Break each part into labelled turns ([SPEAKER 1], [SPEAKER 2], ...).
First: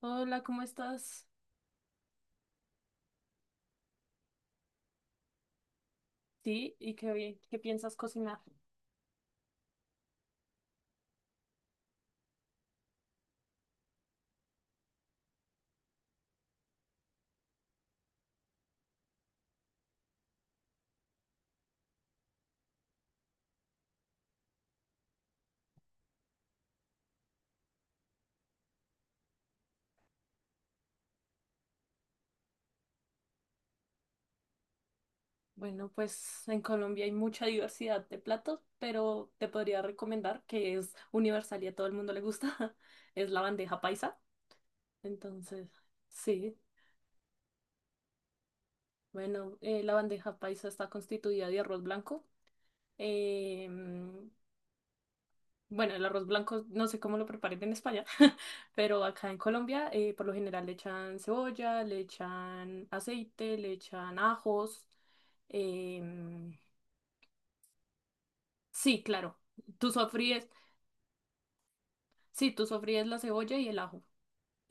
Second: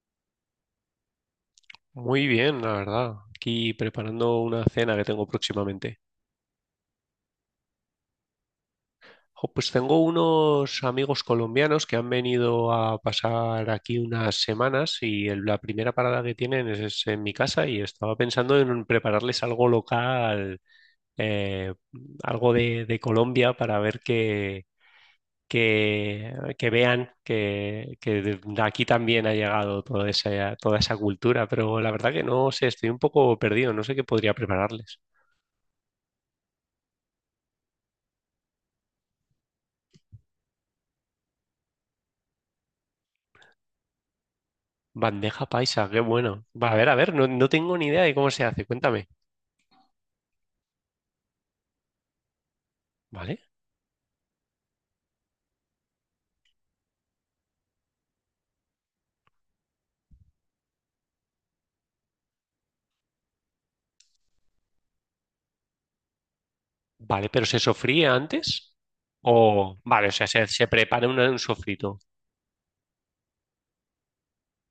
[SPEAKER 1] Hola, ¿cómo estás?
[SPEAKER 2] Muy bien, la verdad. Aquí preparando una cena que tengo próximamente.
[SPEAKER 1] Sí, ¿y qué, qué piensas cocinar?
[SPEAKER 2] Jo, pues tengo unos amigos colombianos que han venido a pasar aquí unas semanas y la primera parada que tienen es en mi casa y estaba pensando en prepararles algo local, eh, algo de Colombia para ver que vean que de aquí también ha llegado toda esa cultura. Pero la verdad que no sé, estoy un poco perdido, no sé qué podría prepararles.
[SPEAKER 1] Bueno, pues en Colombia hay mucha diversidad de platos, pero te podría recomendar que es universal y a todo el mundo le gusta, es la bandeja paisa.
[SPEAKER 2] Bandeja
[SPEAKER 1] Entonces,
[SPEAKER 2] paisa, qué bueno.
[SPEAKER 1] sí,
[SPEAKER 2] Va, a ver, no tengo ni idea de cómo se hace, cuéntame.
[SPEAKER 1] bueno, la bandeja paisa está constituida de arroz blanco.
[SPEAKER 2] ¿Vale?
[SPEAKER 1] em, Bueno, el arroz blanco no sé cómo lo preparen en España, pero acá en Colombia por lo general le echan cebolla, le echan aceite, le echan ajos. em,
[SPEAKER 2] Vale, pero ¿se sofría antes?
[SPEAKER 1] sí, claro,
[SPEAKER 2] O
[SPEAKER 1] tú
[SPEAKER 2] vale, o sea,
[SPEAKER 1] sofríes,
[SPEAKER 2] se prepara un sofrito.
[SPEAKER 1] sí, tú sofríes la cebolla y el ajo.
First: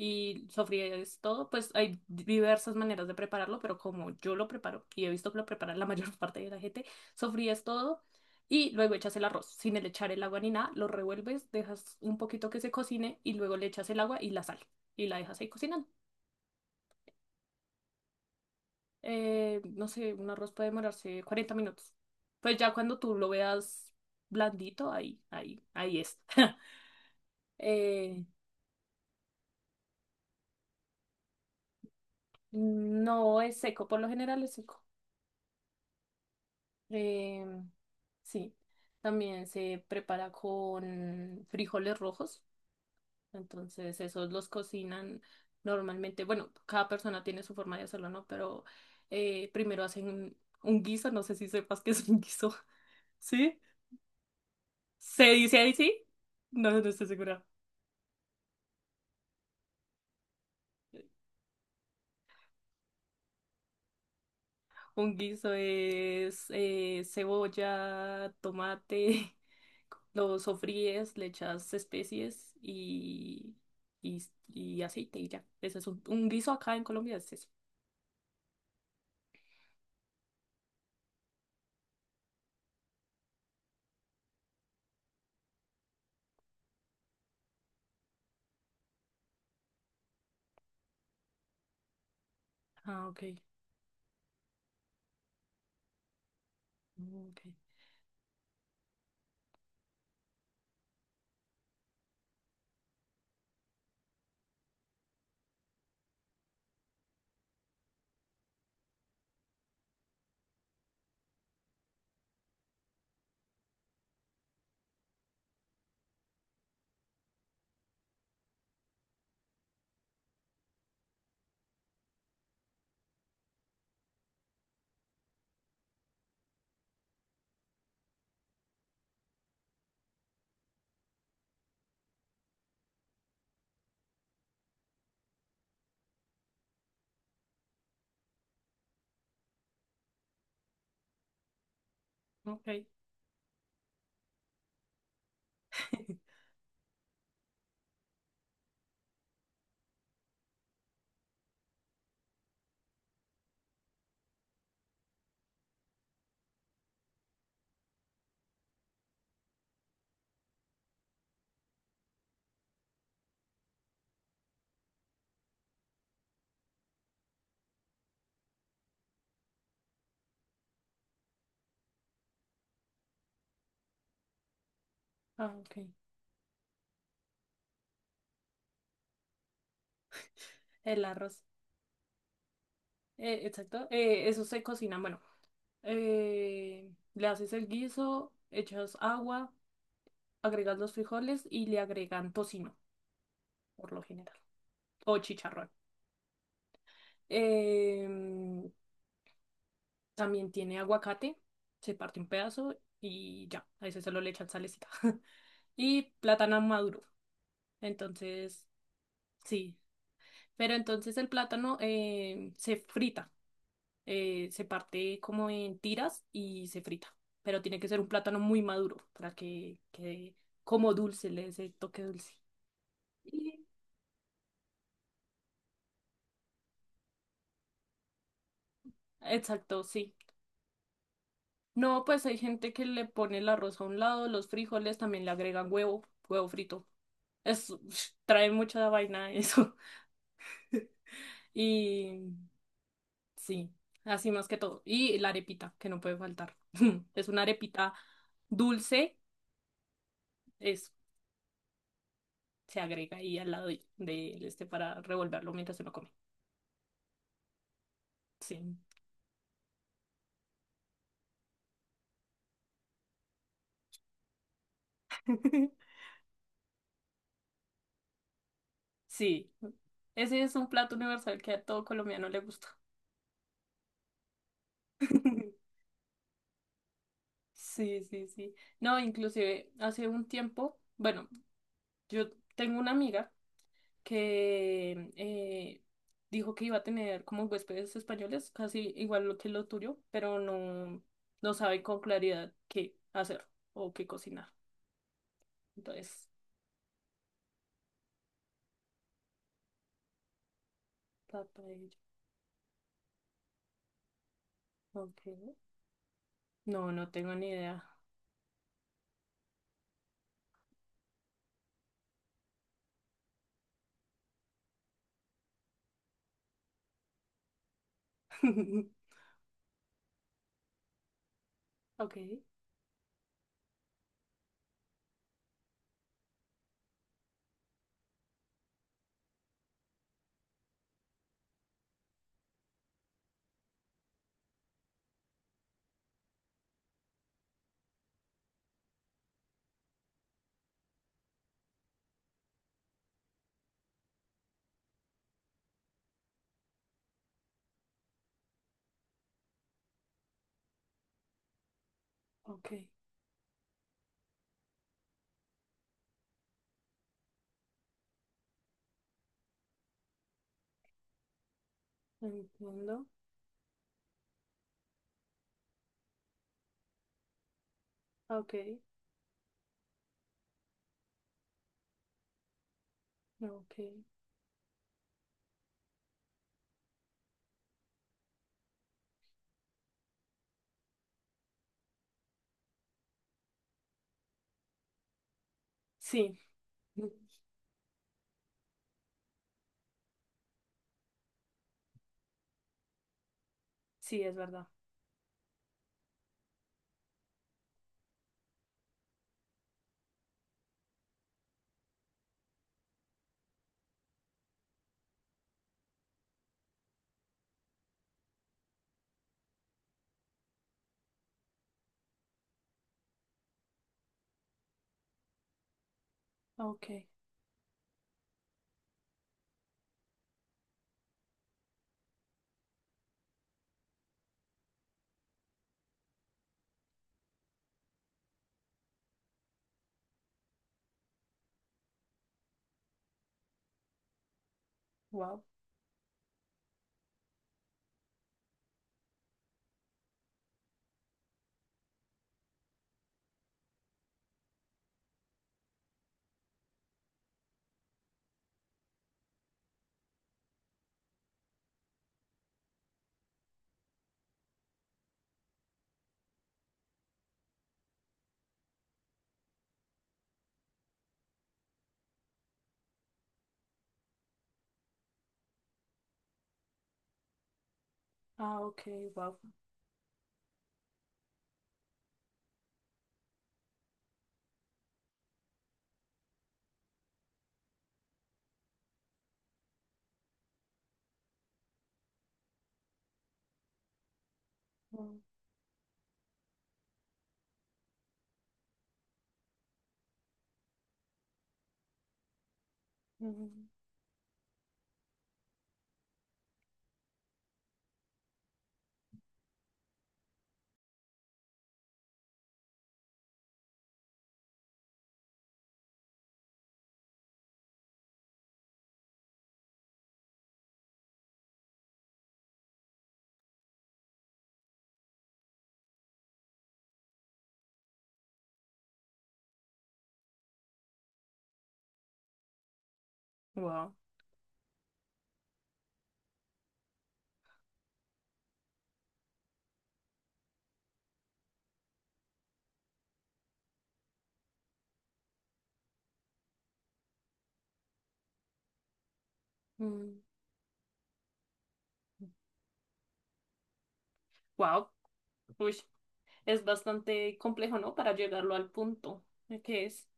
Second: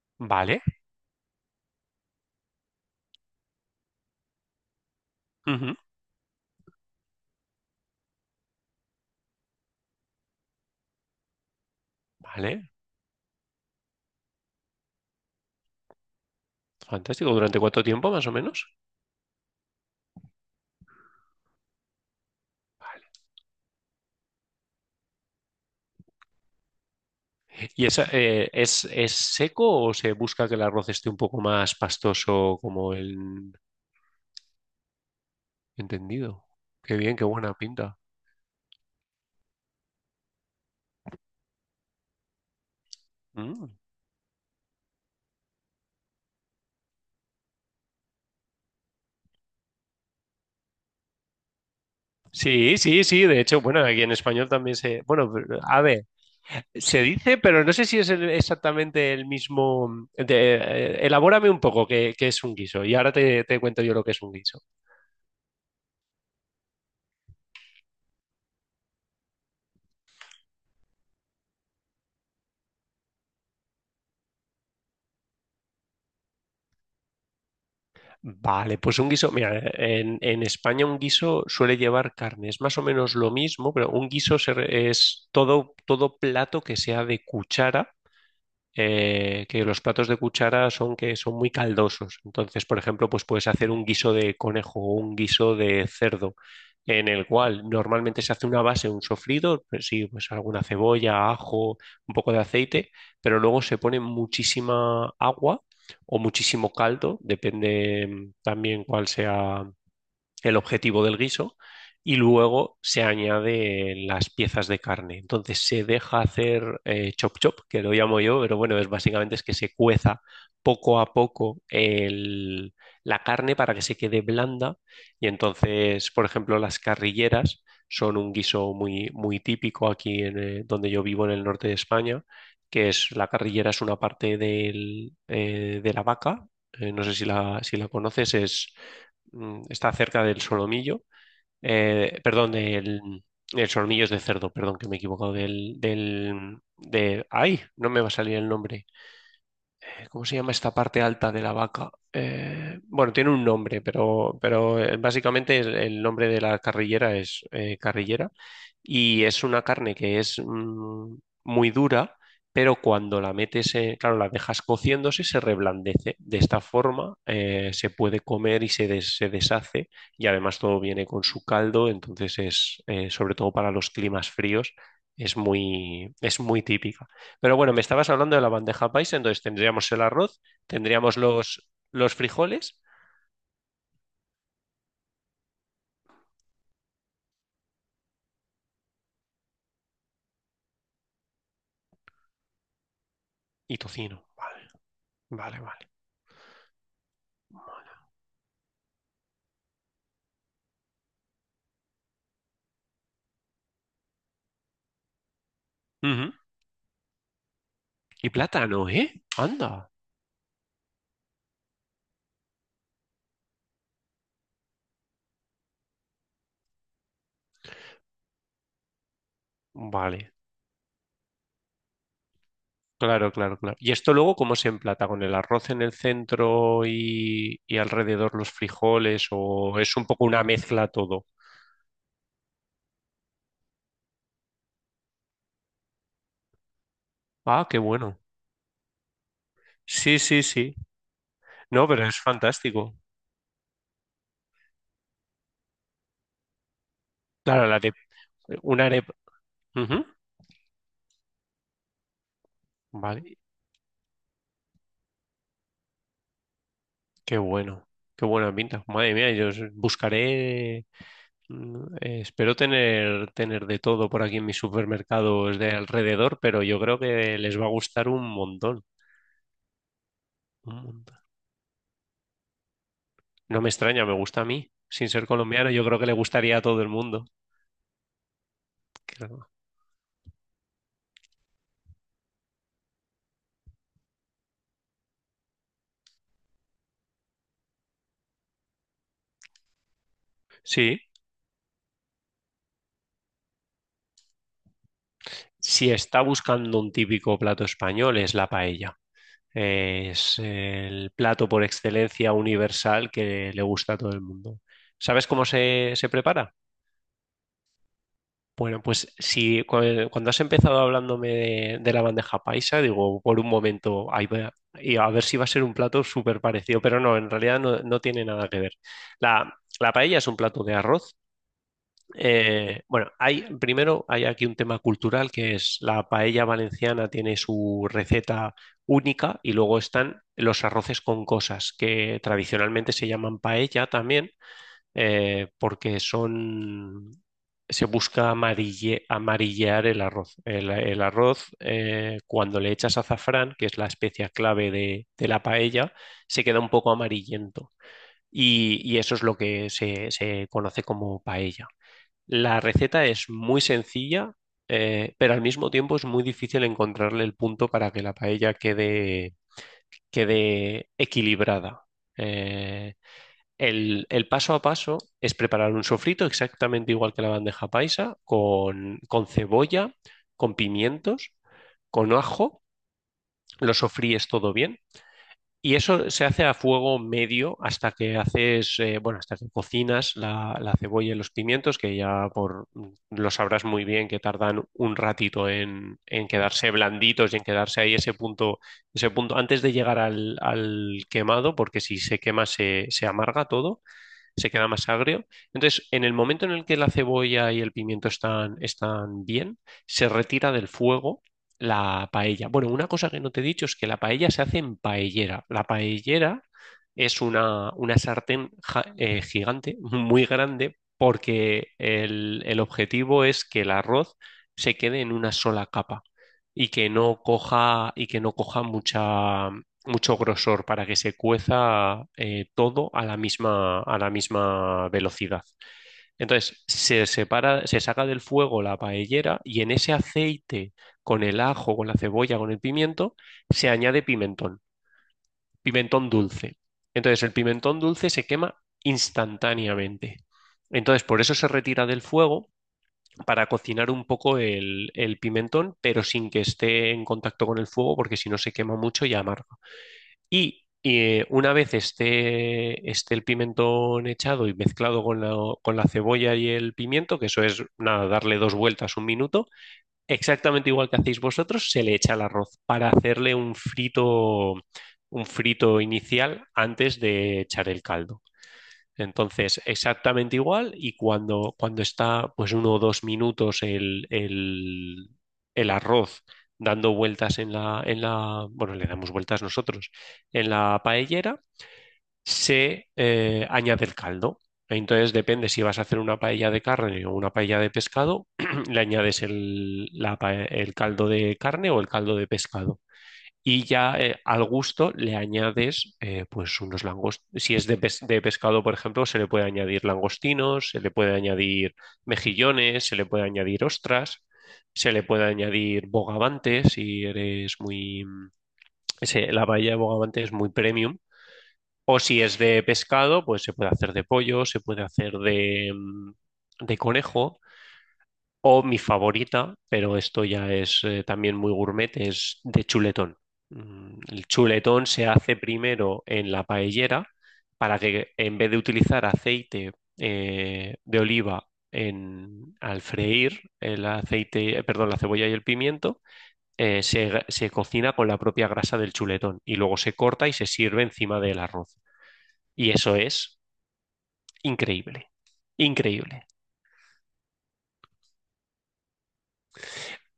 [SPEAKER 1] Y
[SPEAKER 2] Vale.
[SPEAKER 1] sofríes todo, pues hay diversas maneras de prepararlo, pero como yo lo preparo y he visto que lo prepara
[SPEAKER 2] Ujú.
[SPEAKER 1] la mayor parte de la gente, sofríes todo y luego echas el arroz sin el echar el agua ni nada, lo revuelves, dejas un poquito que
[SPEAKER 2] Vale,
[SPEAKER 1] se cocine y luego le echas el agua y la sal y la dejas ahí cocinando.
[SPEAKER 2] fantástico. ¿Durante cuánto tiempo, más o menos?
[SPEAKER 1] No sé, un arroz puede demorarse 40 minutos. Pues ya cuando tú lo veas blandito, ahí, ahí, ahí es.
[SPEAKER 2] ¿Y esa,
[SPEAKER 1] Eh,
[SPEAKER 2] es seco o se busca que el arroz esté un poco más pastoso como el
[SPEAKER 1] no es seco, por lo general es seco.
[SPEAKER 2] entendido? Qué bien, qué
[SPEAKER 1] Eh,
[SPEAKER 2] buena pinta.
[SPEAKER 1] sí, también se prepara con frijoles rojos,
[SPEAKER 2] Mm.
[SPEAKER 1] entonces esos los cocinan normalmente, bueno, cada persona tiene su forma de hacerlo, ¿no? Pero primero hacen un guiso, no sé si sepas qué es un guiso.
[SPEAKER 2] Sí, sí, sí. De
[SPEAKER 1] ¿Sí?
[SPEAKER 2] hecho, bueno, aquí en español también se...
[SPEAKER 1] ¿Se
[SPEAKER 2] Bueno,
[SPEAKER 1] dice
[SPEAKER 2] pero,
[SPEAKER 1] ahí
[SPEAKER 2] a
[SPEAKER 1] sí?
[SPEAKER 2] ver.
[SPEAKER 1] No, no
[SPEAKER 2] Se
[SPEAKER 1] estoy
[SPEAKER 2] dice,
[SPEAKER 1] segura.
[SPEAKER 2] pero no sé si es exactamente el mismo. Elabórame un poco qué es un guiso y ahora te cuento yo lo que es un guiso.
[SPEAKER 1] Un guiso es cebolla, tomate, lo sofríes, le echas especies y, y aceite y ya. Ese es un guiso acá en Colombia, es eso.
[SPEAKER 2] Vale, pues un guiso, mira, en España un guiso suele llevar carne, es más o menos lo mismo, pero un guiso es todo, todo plato que sea de cuchara, que los platos de cuchara son que son muy caldosos. Entonces, por
[SPEAKER 1] Ah,
[SPEAKER 2] ejemplo, pues
[SPEAKER 1] ok.
[SPEAKER 2] puedes hacer un guiso de conejo o un guiso de cerdo, en el
[SPEAKER 1] Ok.
[SPEAKER 2] cual normalmente se hace una base, un sofrido, pues sí, pues alguna cebolla, ajo, un poco de aceite, pero luego se pone muchísima agua o muchísimo caldo, depende también cuál sea el objetivo del guiso y luego se añade las piezas de carne. Entonces se deja hacer chop chop, que lo llamo yo, pero bueno, es básicamente es que se cueza poco a poco la carne para que se quede blanda y entonces, por ejemplo, las carrilleras son un guiso muy, muy típico aquí en, donde yo vivo en el norte de España, que es, la carrillera es una parte del, de la vaca. No sé si si la conoces, es, mm, está cerca del solomillo, perdón,
[SPEAKER 1] Ok.
[SPEAKER 2] del... El solomillo es de cerdo, perdón, que me he equivocado, ay, no me va a salir el nombre. ¿Cómo se llama esta parte alta de la vaca? Bueno, tiene un nombre, pero básicamente el nombre de la carrillera es carrillera y es una carne que es, muy dura, pero cuando la metes, claro, la dejas cociéndose, se reblandece. De esta forma se puede comer y se deshace y además todo viene con su caldo, entonces es, sobre todo para los climas fríos,
[SPEAKER 1] Ah, ok.
[SPEAKER 2] es muy típica. Pero bueno, me estabas hablando de la bandeja paisa, entonces tendríamos el arroz,
[SPEAKER 1] El
[SPEAKER 2] tendríamos
[SPEAKER 1] arroz.
[SPEAKER 2] los frijoles
[SPEAKER 1] Exacto. Eso se cocina. Bueno, le haces el guiso, echas agua, agregas los frijoles y le agregan tocino,
[SPEAKER 2] y
[SPEAKER 1] por lo
[SPEAKER 2] tocino.
[SPEAKER 1] general.
[SPEAKER 2] Vale,
[SPEAKER 1] O
[SPEAKER 2] vale,
[SPEAKER 1] chicharrón.
[SPEAKER 2] vale.
[SPEAKER 1] Em, También tiene aguacate, se parte un pedazo y ya, a ese solo le echan salecita. Y
[SPEAKER 2] Ujú.
[SPEAKER 1] plátano maduro.
[SPEAKER 2] Y
[SPEAKER 1] Entonces,
[SPEAKER 2] plátano, ¿eh?
[SPEAKER 1] sí.
[SPEAKER 2] Anda.
[SPEAKER 1] Pero entonces el plátano se frita, se parte como en tiras y se frita. Pero tiene que ser un plátano muy maduro para que
[SPEAKER 2] Vale,
[SPEAKER 1] quede como dulce, le dé ese toque dulce.
[SPEAKER 2] claro, claro,
[SPEAKER 1] Y-
[SPEAKER 2] claro. ¿Y esto luego cómo se emplata? ¿Con el arroz en el centro y alrededor los frijoles? ¿O
[SPEAKER 1] Exacto,
[SPEAKER 2] es un
[SPEAKER 1] sí.
[SPEAKER 2] poco una mezcla todo?
[SPEAKER 1] No, pues hay gente que le pone el arroz a un lado, los frijoles también le agregan huevo, huevo frito.
[SPEAKER 2] Ah,
[SPEAKER 1] Es,
[SPEAKER 2] qué bueno.
[SPEAKER 1] trae mucha vaina eso.
[SPEAKER 2] Sí, sí, sí. No, pero es
[SPEAKER 1] Y
[SPEAKER 2] fantástico.
[SPEAKER 1] sí, así más que todo. Y la arepita, que no puede faltar. Es una
[SPEAKER 2] Claro, la
[SPEAKER 1] arepita
[SPEAKER 2] de una arepa.
[SPEAKER 1] dulce,
[SPEAKER 2] Ujú.
[SPEAKER 1] es, se agrega ahí
[SPEAKER 2] Vale,
[SPEAKER 1] al lado de este para revolverlo mientras uno come.
[SPEAKER 2] qué bueno. Qué buena
[SPEAKER 1] Sí.
[SPEAKER 2] pinta. Madre mía, yo buscaré. Espero tener, tener de todo por aquí en mis supermercados de alrededor, pero yo creo que les va a gustar un montón,
[SPEAKER 1] Sí, ese es un
[SPEAKER 2] un
[SPEAKER 1] plato
[SPEAKER 2] montón.
[SPEAKER 1] universal que a todo colombiano le gusta.
[SPEAKER 2] No me extraña, me gusta a mí. Sin ser colombiano, yo creo que le gustaría a todo el mundo,
[SPEAKER 1] Sí, sí, sí. No,
[SPEAKER 2] creo.
[SPEAKER 1] inclusive hace un tiempo, bueno, yo tengo una amiga que dijo que iba a tener como huéspedes españoles, casi igual lo que lo tuyo, pero
[SPEAKER 2] Sí,
[SPEAKER 1] no, no sabe con claridad qué hacer o qué cocinar.
[SPEAKER 2] si está
[SPEAKER 1] Entonces,
[SPEAKER 2] buscando un típico plato español, es la paella. Es el
[SPEAKER 1] está
[SPEAKER 2] plato por
[SPEAKER 1] para ello.
[SPEAKER 2] excelencia universal que le gusta a todo el mundo. ¿Sabes cómo
[SPEAKER 1] Ok.
[SPEAKER 2] se prepara?
[SPEAKER 1] No, no tengo ni idea.
[SPEAKER 2] Bueno, pues si cuando has empezado hablándome de la bandeja paisa, digo, por un momento, ahí va, y a ver si va a ser un plato súper parecido, pero no, en realidad no, no tiene nada que ver. La paella es un plato de arroz.
[SPEAKER 1] Ok,
[SPEAKER 2] Bueno, hay, primero hay aquí un tema cultural, que es, la paella valenciana tiene su receta única y luego están los arroces con cosas que tradicionalmente se llaman paella también, porque son, se busca amarillear el arroz. El arroz, cuando le echas azafrán, que es la especia clave de la paella, se queda un poco amarillento. Y eso es lo que se conoce como paella. La
[SPEAKER 1] ok,
[SPEAKER 2] receta es muy sencilla, pero al mismo tiempo es muy difícil encontrarle el punto para que la paella quede, quede equilibrada. Eh,
[SPEAKER 1] entiendo.
[SPEAKER 2] el paso a paso es preparar un sofrito exactamente igual que la bandeja paisa,
[SPEAKER 1] Ok,
[SPEAKER 2] con cebolla, con pimientos, con ajo, lo
[SPEAKER 1] ok.
[SPEAKER 2] sofríes todo bien y eso se hace a fuego medio hasta que haces, bueno, hasta que cocinas la cebolla y los pimientos, que ya por, mm, lo sabrás muy bien, que tardan un ratito en
[SPEAKER 1] Sí,
[SPEAKER 2] quedarse blanditos y en quedarse ahí ese punto antes de llegar al quemado, porque si se quema se amarga todo,
[SPEAKER 1] sí, es
[SPEAKER 2] se
[SPEAKER 1] verdad.
[SPEAKER 2] queda más agrio. Entonces, en el momento en el que la cebolla y el pimiento están, están bien, se retira del fuego la paella. Bueno, una cosa que no te he dicho es que la paella se hace en paellera. La paellera es una sartén gigante, muy grande, porque el objetivo es que el arroz se quede en una sola capa y
[SPEAKER 1] Ok,
[SPEAKER 2] que no coja, y que no coja mucha, mucho grosor para que se cueza todo a la misma velocidad. Entonces se separa, se saca del fuego la paellera y en ese aceite, con el ajo, con la cebolla, con el pimiento, se añade pimentón,
[SPEAKER 1] wow.
[SPEAKER 2] pimentón dulce. Entonces el pimentón dulce se quema instantáneamente. Entonces por eso se retira del fuego para cocinar un poco el pimentón, pero sin que esté en contacto con el fuego, porque si no se quema mucho y amarga. Y una vez esté, esté el pimentón echado y mezclado con con la cebolla y el pimiento, que eso es nada, darle dos vueltas, un minuto, exactamente igual que hacéis vosotros, se le echa el arroz para hacerle un frito inicial antes de echar el caldo.
[SPEAKER 1] Ah, ok, wow.
[SPEAKER 2] Entonces, exactamente igual, y cuando, cuando está pues uno o dos minutos el arroz dando vueltas en en la, bueno, le damos vueltas nosotros, en la paellera, se añade el caldo. Entonces,
[SPEAKER 1] Wow.
[SPEAKER 2] depende si vas a hacer una paella de carne o una paella de pescado, le añades el caldo de carne o el caldo de pescado y ya al gusto le añades pues unos langostinos. Si es de pescado, por ejemplo, se le puede añadir langostinos, se le puede añadir mejillones, se le puede añadir ostras, se le puede añadir bogavante si eres muy... mm, la paella de bogavante es muy premium. O si es de pescado, pues se puede hacer de pollo, se puede hacer de, mm, de conejo. O mi favorita, pero esto ya es también muy gourmet, es de chuletón.
[SPEAKER 1] Wow.
[SPEAKER 2] Mm, el chuletón se hace primero en la paellera para que en vez de utilizar aceite de oliva en, al freír el aceite, perdón, la cebolla y el pimiento, se cocina con la propia grasa del chuletón y luego se
[SPEAKER 1] Mm,
[SPEAKER 2] corta y se sirve encima del arroz. Y eso es
[SPEAKER 1] wow.
[SPEAKER 2] increíble, increíble.
[SPEAKER 1] Es bastante complejo, ¿no? Para llegarlo al punto que es.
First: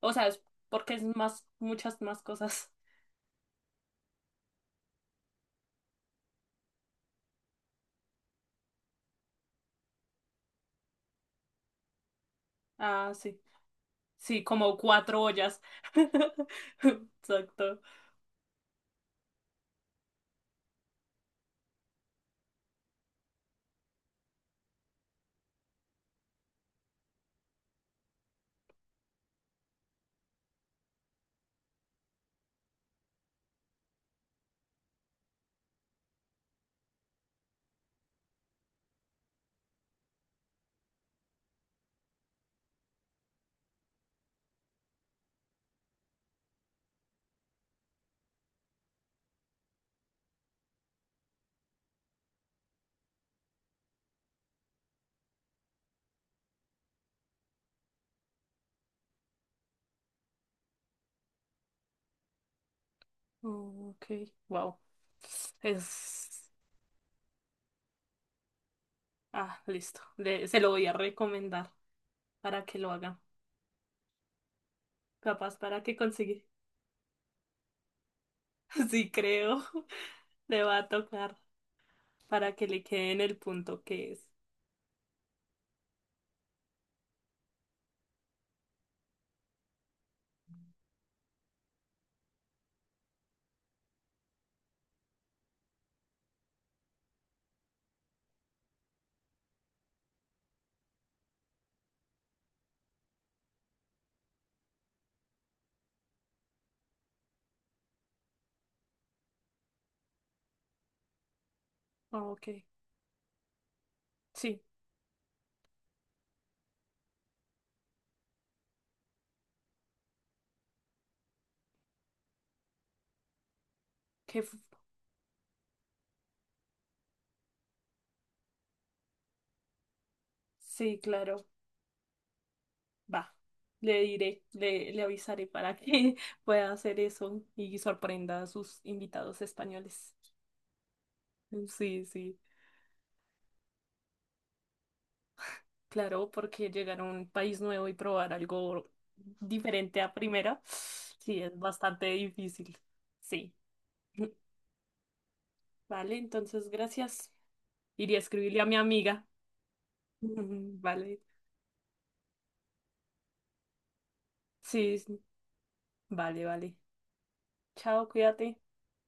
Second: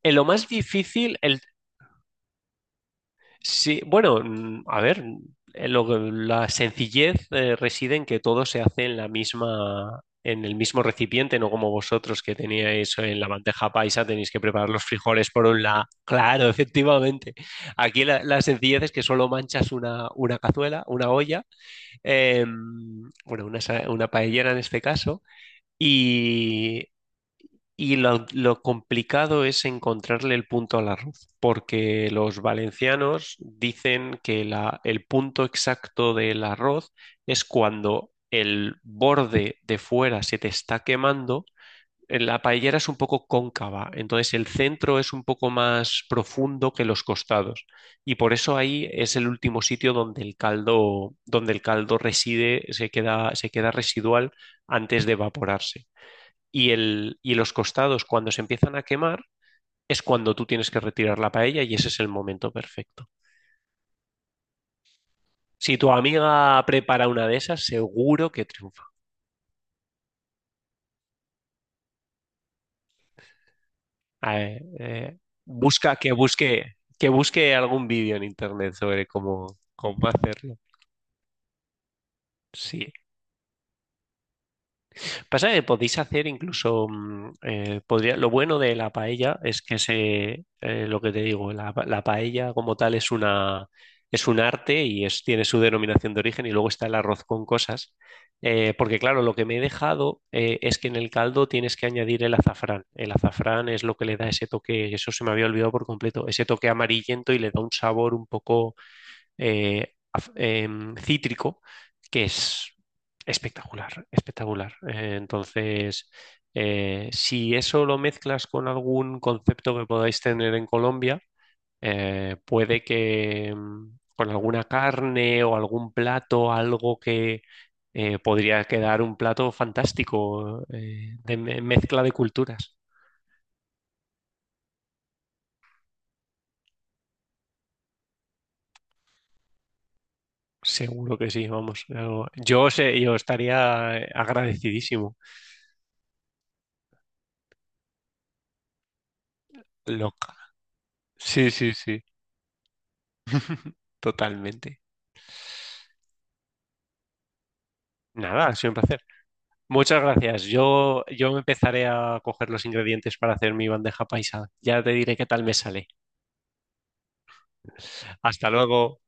[SPEAKER 1] O
[SPEAKER 2] En lo
[SPEAKER 1] sea, es
[SPEAKER 2] más
[SPEAKER 1] porque es
[SPEAKER 2] difícil,
[SPEAKER 1] más, muchas más cosas.
[SPEAKER 2] sí, bueno, mm, a ver, lo que, la sencillez reside en que todo se hace en la misma, en el mismo recipiente, no como vosotros que teníais
[SPEAKER 1] Ah,
[SPEAKER 2] en la
[SPEAKER 1] sí.
[SPEAKER 2] bandeja paisa, tenéis que
[SPEAKER 1] Sí,
[SPEAKER 2] preparar
[SPEAKER 1] como
[SPEAKER 2] los
[SPEAKER 1] cuatro
[SPEAKER 2] frijoles por
[SPEAKER 1] ollas.
[SPEAKER 2] un lado. Claro, efectivamente.
[SPEAKER 1] Exacto.
[SPEAKER 2] Aquí la sencillez es que solo manchas una cazuela, una olla, bueno, una paellera en este caso, y lo complicado es encontrarle el punto al arroz, porque los valencianos dicen que el punto exacto del arroz es cuando el borde de fuera se te está quemando. La paellera es un poco cóncava, entonces el centro es un poco más profundo que los costados. Y por eso ahí es el último sitio donde el caldo reside, se queda residual antes de evaporarse y los costados, cuando se empiezan a quemar, es cuando tú tienes que retirar la paella y ese es el momento perfecto.
[SPEAKER 1] Oh, ok, wow.
[SPEAKER 2] Si tu
[SPEAKER 1] Es.
[SPEAKER 2] amiga prepara una de esas, seguro que triunfa.
[SPEAKER 1] Ah, listo. Se lo voy a recomendar para que lo haga.
[SPEAKER 2] Eh, eh,
[SPEAKER 1] Capaz para
[SPEAKER 2] Busca
[SPEAKER 1] que consiga.
[SPEAKER 2] que busque algún vídeo en internet sobre
[SPEAKER 1] Sí,
[SPEAKER 2] cómo,
[SPEAKER 1] creo.
[SPEAKER 2] cómo hacerlo.
[SPEAKER 1] Le va a tocar para que le
[SPEAKER 2] Sí.
[SPEAKER 1] quede en el punto que es.
[SPEAKER 2] Pasa que podéis hacer incluso, mm, lo bueno de la paella es que se, lo que te digo, la paella como tal es una, es un arte y es, tiene su denominación de origen y luego está el arroz con cosas. Porque claro, lo que me he dejado es que en el caldo tienes que añadir el azafrán. El azafrán es lo que le da ese toque, eso se me había olvidado por completo, ese toque amarillento y le da un sabor un poco cítrico,
[SPEAKER 1] Ah,
[SPEAKER 2] que
[SPEAKER 1] ok.
[SPEAKER 2] es espectacular,
[SPEAKER 1] Sí,
[SPEAKER 2] espectacular. Entonces, si eso lo mezclas con algún concepto que podáis tener en Colombia, puede que con
[SPEAKER 1] que f-
[SPEAKER 2] alguna carne o algún plato, algo que podría quedar un plato fantástico
[SPEAKER 1] sí, claro.
[SPEAKER 2] mezcla de culturas.
[SPEAKER 1] Va, le diré, le avisaré para que pueda hacer eso y sorprenda a sus invitados españoles.
[SPEAKER 2] Seguro que sí, vamos.
[SPEAKER 1] Sí, sí,
[SPEAKER 2] Yo sé, yo estaría agradecidísimo.
[SPEAKER 1] claro, porque llegar a un país nuevo y probar algo diferente a
[SPEAKER 2] Loca.
[SPEAKER 1] primera, sí,
[SPEAKER 2] Sí,
[SPEAKER 1] es
[SPEAKER 2] sí, sí.
[SPEAKER 1] bastante difícil. Sí,
[SPEAKER 2] Totalmente.
[SPEAKER 1] vale, entonces gracias. Iría a
[SPEAKER 2] Nada, ha
[SPEAKER 1] escribirle a
[SPEAKER 2] sido un
[SPEAKER 1] mi
[SPEAKER 2] placer.
[SPEAKER 1] amiga.
[SPEAKER 2] Muchas gracias.
[SPEAKER 1] Vale,
[SPEAKER 2] Yo me empezaré a coger los ingredientes para hacer mi bandeja paisa. Ya te
[SPEAKER 1] sí,
[SPEAKER 2] diré
[SPEAKER 1] sí.
[SPEAKER 2] qué tal me sale.
[SPEAKER 1] Vale, vale. Chao,
[SPEAKER 2] Hasta
[SPEAKER 1] cuídate.
[SPEAKER 2] luego.